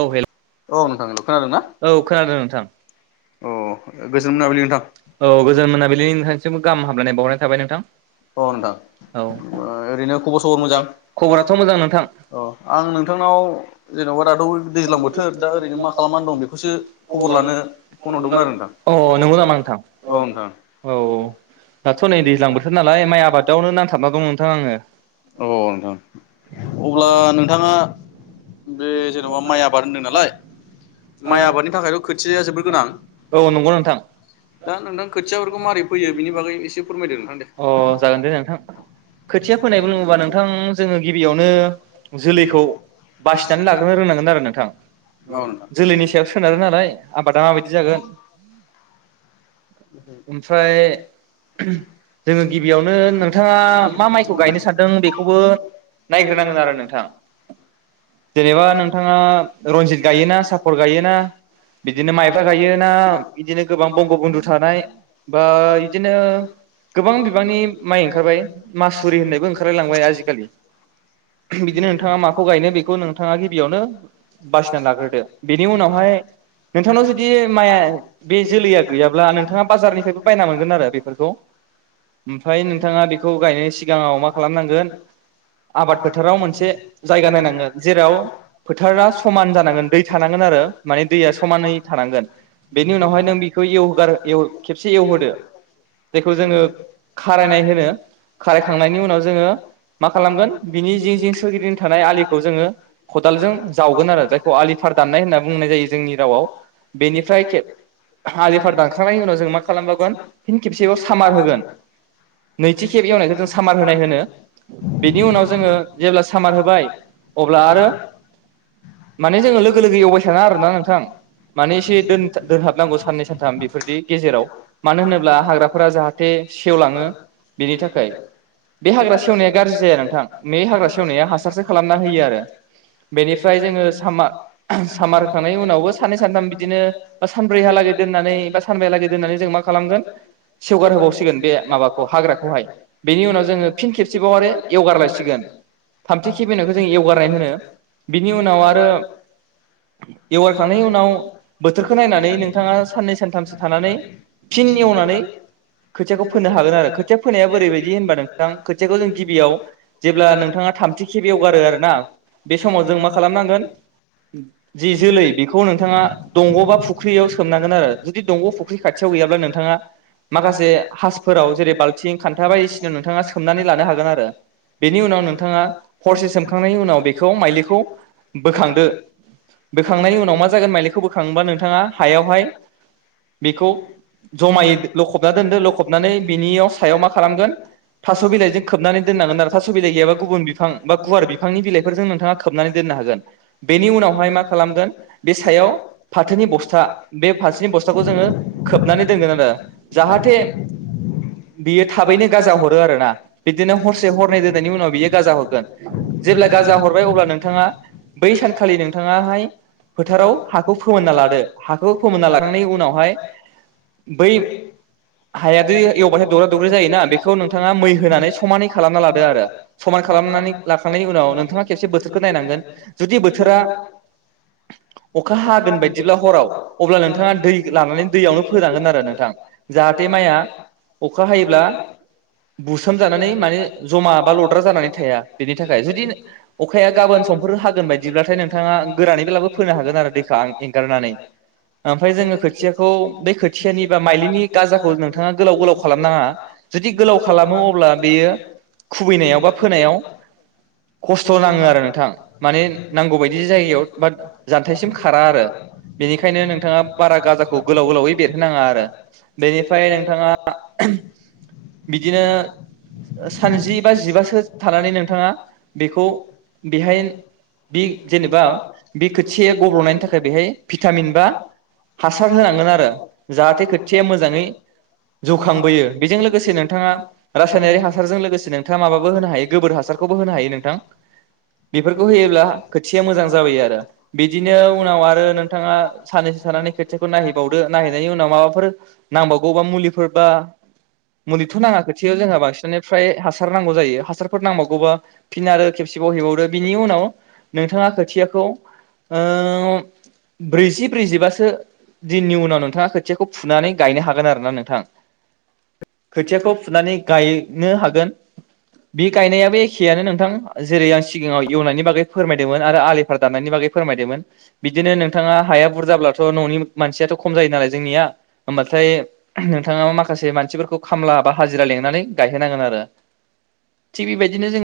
औ औ हेलौ नोंथां हेल' खोनादों ना औ खोनादों नोंथां औ गोजोन मोनाबिलि नोंथां औ गोजोन मोनाबिलिनि नोंथांसिमबो गाहाम हामलायनाय बावहरनाय थाबाय नोंथां अ नोंथां औ ओ ओरैनो खबर सबर मोजां खबराथ' मोजां नोंथां [inaudible] अह आं नोंथांनाव जेन'बा दा थ दैज्लां बोथोर दा ओरैनो मा खालामनानै दं बेखौसो खबर लानो फन हरदोंमोन आरो अ नोंथां। नंगौ नामा नोंथां औ नोंथां। लाय माइ आबादावनो नांथाबना दं नोंथां आङो। [inaudible] औ नोंथां अब्ला नोंथाङा बे जेन'बा माइ आबाद होन्दों नालाय माइ आबादनि थाखायथ' खोथिया जोबोर गोनां औ नंगौ नोंथां दा नोंथां खोथियाफोरखौ माबारै फैयो बेनि बागै एसे फोरमायदों नोंथां दे? उह जागोन दे नोंथां खोथिया फोनायबो नोंथां जोङो गिबियावनो जोलैखौ बासिनानै लाग्रोनो रोंनांगोन आरो नोंथां औ जोलैनि सायाव सोनारो नालाय आबादा माबायदि जागोन नोंथां ओमफ्राय गिबियावनो नोंथाङा मा माइखौ गायनो सानदों? खौबो नायग्रोनांगोन आरो नोंथां जेनेबा नोंथाङा रन्जित गायोना सापर गायोना बिदिनो माइब्रा गायोना बिदिनो गोबां बंग' बन्दु थानाय बा बिदिनो गोबां बिबांनि माइ ओंखारबाय मासुरि होननायबो ओंखारबाय। बिखालि बिदिनो नोंथाङा माखौ गायनो बेखौ नोंथाङा गिबियावनो बासिना लाग्रोदो बेनि उनावहाय नोंथांनाव जुदि माइआ बे जोलैया गैयाब्ला नोंथाङा बाजारनिफ्रायबो बायना मोनगोन आरो बेफोरखौ। ओमफ्राय नोंथाङा बेखौ गायनायनि सिगाङाव मा खालामो? आबाद फोथाराव मोनसे जायगा नायनांगोन जेराव फोथारा समान जानांगोन दै थानांगोन आरो माने दैया समानै थानांगोन बेनि उनावहाय नों बेखौ एवहोगार एव खेबसे एवहोदो जेखौ जोङो खारायनाय होनो खारायखांनायनि उनाव जोङो मा खालामगोन बिनि जिं जिं सोरगिदिं थानाय आलिखौ जोङो खदालजों जावगोन आरो जायखौ आलिफार दाननाय होनना बुंनाय जायो जोंनि रावाव बेनिफ्राय आलिफार दानखांनायनि उनाव जों मा खालामबावगोन फिन खेबसेबाव सामार होगोन। नैथि खेब एवनायखौ जों सामार होनाय होनो। बेनि उनाव जोङो जेब्ला सामार होबाय अब्ला आरो माने जोङो लोगो लोगो एवबाय थानाङा आरो ना नोंथां माने एसे दोनहाबनांगौ साननै सानथाम बेफोरदि गेजेराव मानो होनोब्ला हाग्राफोरा जाहाथे सेवलाङो बेनि थाखाय बे हाग्रा सेवनाय गाज्रि जाया नोंथां बे हाग्रा सेवनाया हासारसो खालामना होयो आरो बेनिफ्राय जोङो सामार होखांनायनि उनावबो साननै सानथाम बिदिनो सानब्रैहालागै दोननानै बा सानबाया लागै दोननानै जों मा खालामगोन सेवगार होबावसिगोन। माबाखौ हाग्राखौहाय बेनि उनाव जोङो फिन खसेबाव आरो एवगारलायसिगोन थामथि खेब एवनायखौ जों एवगारनाय होनो बिनि उनाव आरो एवगारखांनायनि उनाव बोथोरखौ नायनानै नोंथाङा साननै सानथामसो थानानै फिन एवनानै खो खोथियाखौ फोनो हागोन आरो खोथिया फोनाया बोरैबायदि होनबा नोंथां खोथियाखौ जों गिबियाव जेब्ला नोंथाङा थामथि खेब एवगारो आरो ना बे समाव जों मा खालामनांगोन उम जि जोलै बेखौ नोंथाङा दंग' बा फुख्रियाव सोमनांगोन आरो जुदि दंग' फुख्रि खाथियाव गैयाब्ला नोंथाङा माखासे खासफोराव जेर बालथिं खान्था बायदिसिना नोंथाङा सोम लानो‌ हागोन‌ आरो बेनि उनाव नोंथाङा हरसे सोमखांनायनि उनाव बेखौ माइलिखौ बोखांदो‌। बोखांनायनि उनाव मा जागोन माइलिखौ बोखांबा नोंथाङा हायावहाय बेखौ जमायै लखबना दोन्दो लखब माने बिनियाव‌ सायाव मा खालामगोन थास' बिलाइजों खोबनानै दोन्नांगोन आरो थास' बिलाइ गैयाबा गुबुन बिफां बा गुवार बिफांनि बिलाइफोरजों नोंथाङा खोबनानै दोन्नो हागोन। बेनि उनावहाय मा खालामगोन बे सायाव फाथोनि बस्था बे फाथोनि बस्थाखौ जोङो खोबनानै दोनगोन आरो जाहाथे बेयो थाबैनो गाजा हरो आरोना। बिदिनो हरसे हरनै दोननायनि उनाव बियो गाजा हरगोन। जेब्ला गाजा हरबाय अब्ला नोंथाङा बै सानखालि नोंथाङाहाय फोथाराव हाखौ फोमोन्ना लादो हाखौ फोमोनना लाखांनायनि उनावहाय बै हाया बै एवाथाय दौरा दौरि जायोना बेखौ नोंथाङा होनानै समानै खालामना लादो आरो समानै खालामनानै लाखांनायनि उनाव नोंथाङा खेबसे बोथोरखौ नायनांगोन जुदि बोथोरा अखा हागोन बायदिब्ला हराव अब्ला नोंथाङा दै लानानै दैयावनो फोनांगोन आरो नोंथां जाहाथे माइ आ अखा हायोब्ला बुसोमजानानै माने जमा बा लद्रा जानानै थाया बेनि थाखाय जुदि अखाया गाबोन समफोरनो हागोन बायदिब्लाथाय नोंथाङा गोरानै बेलाबो फोनो हागोन आरो दैखौ आं एंगारनानै। ओमफाय जोङो खोथियाखौ बै खोथियानि बा माइलिनि गाजाखौ नोंथाङा गोलाव गोलाव खालाम नाङा। जुदि गोलाव खालामो अब्ला बेयो खुबैनायाव बा फोनायाव खस्थ नाङो आरो नोंथां माने नांगौ बायदि जायगायाव बा जान्थायायसिम खारा आरो बेनिखायनो नोंथाङा बारा गाजाखौ गोलाव गोलावै बेरहोनाङा आरो। बेनिफ्राय नोंथाङा बिदिनो सान जि बा जिबासो थानानै नोंथाङा बेखौ बेहाय बे जेनेबा बे खोथिया गब्लनायनि थाखाय बेहाय भिटामिन बा हासार होनांगोन आरो जाहाथे मोजाङै जौखांबोयो। बे लोगोसे नोंथाङा रासायनारि हासारजों लोगोसे नोंथाङा माबाबो होनो हायो गोबोर हासारखौबो होनो हायो नोंथां। बेफोरखौ होयोब्ला खोथिया मोजां जाबोयो आरो। बिदिनो उनाव आरो नोंथाङा साननैसो थानानै खोथियाखौ नायहै बावदो नायहैनायनि उनाव माबाफोर नांबावगौबा मुलिफोरबा मुलिथ नाङा खोथियाव जोंहा बांसिनानो फ्राय हासार नांगौ जायो हासारफोर नांबावगौबा फिन आरो खेबसेबाव हैबावदो। बिनि उनाव नोंथाङा खोथियाखौ ओ ब्रैजि ब्रैजिबासो दिननि उनाव नोंथाङा खोथियाखौ फु फुनानै गायनो हागोन आरो ना नोंथां। खोथियाखौ फुनानै गायनो हागोन। बे गायनायाबो एखेयानो नोंथां जेरै आं सिगाङाव एवनायनि बागै फोरमायदोंमोन आरो आलिफोर दान्नायनि बागै फोरमायदोंमोन बिदिनो नोंथांङा हाया बुरजाब्लाथ ननि मानसियाथ खम जायो नालाय जोंनिया। होमबाथाय नोंथाङा माखासे मानसिफोरखौ खामला बा हाजिरा लिंनानै गायहोनांगोन आरो। थिग बेबायदिनो जों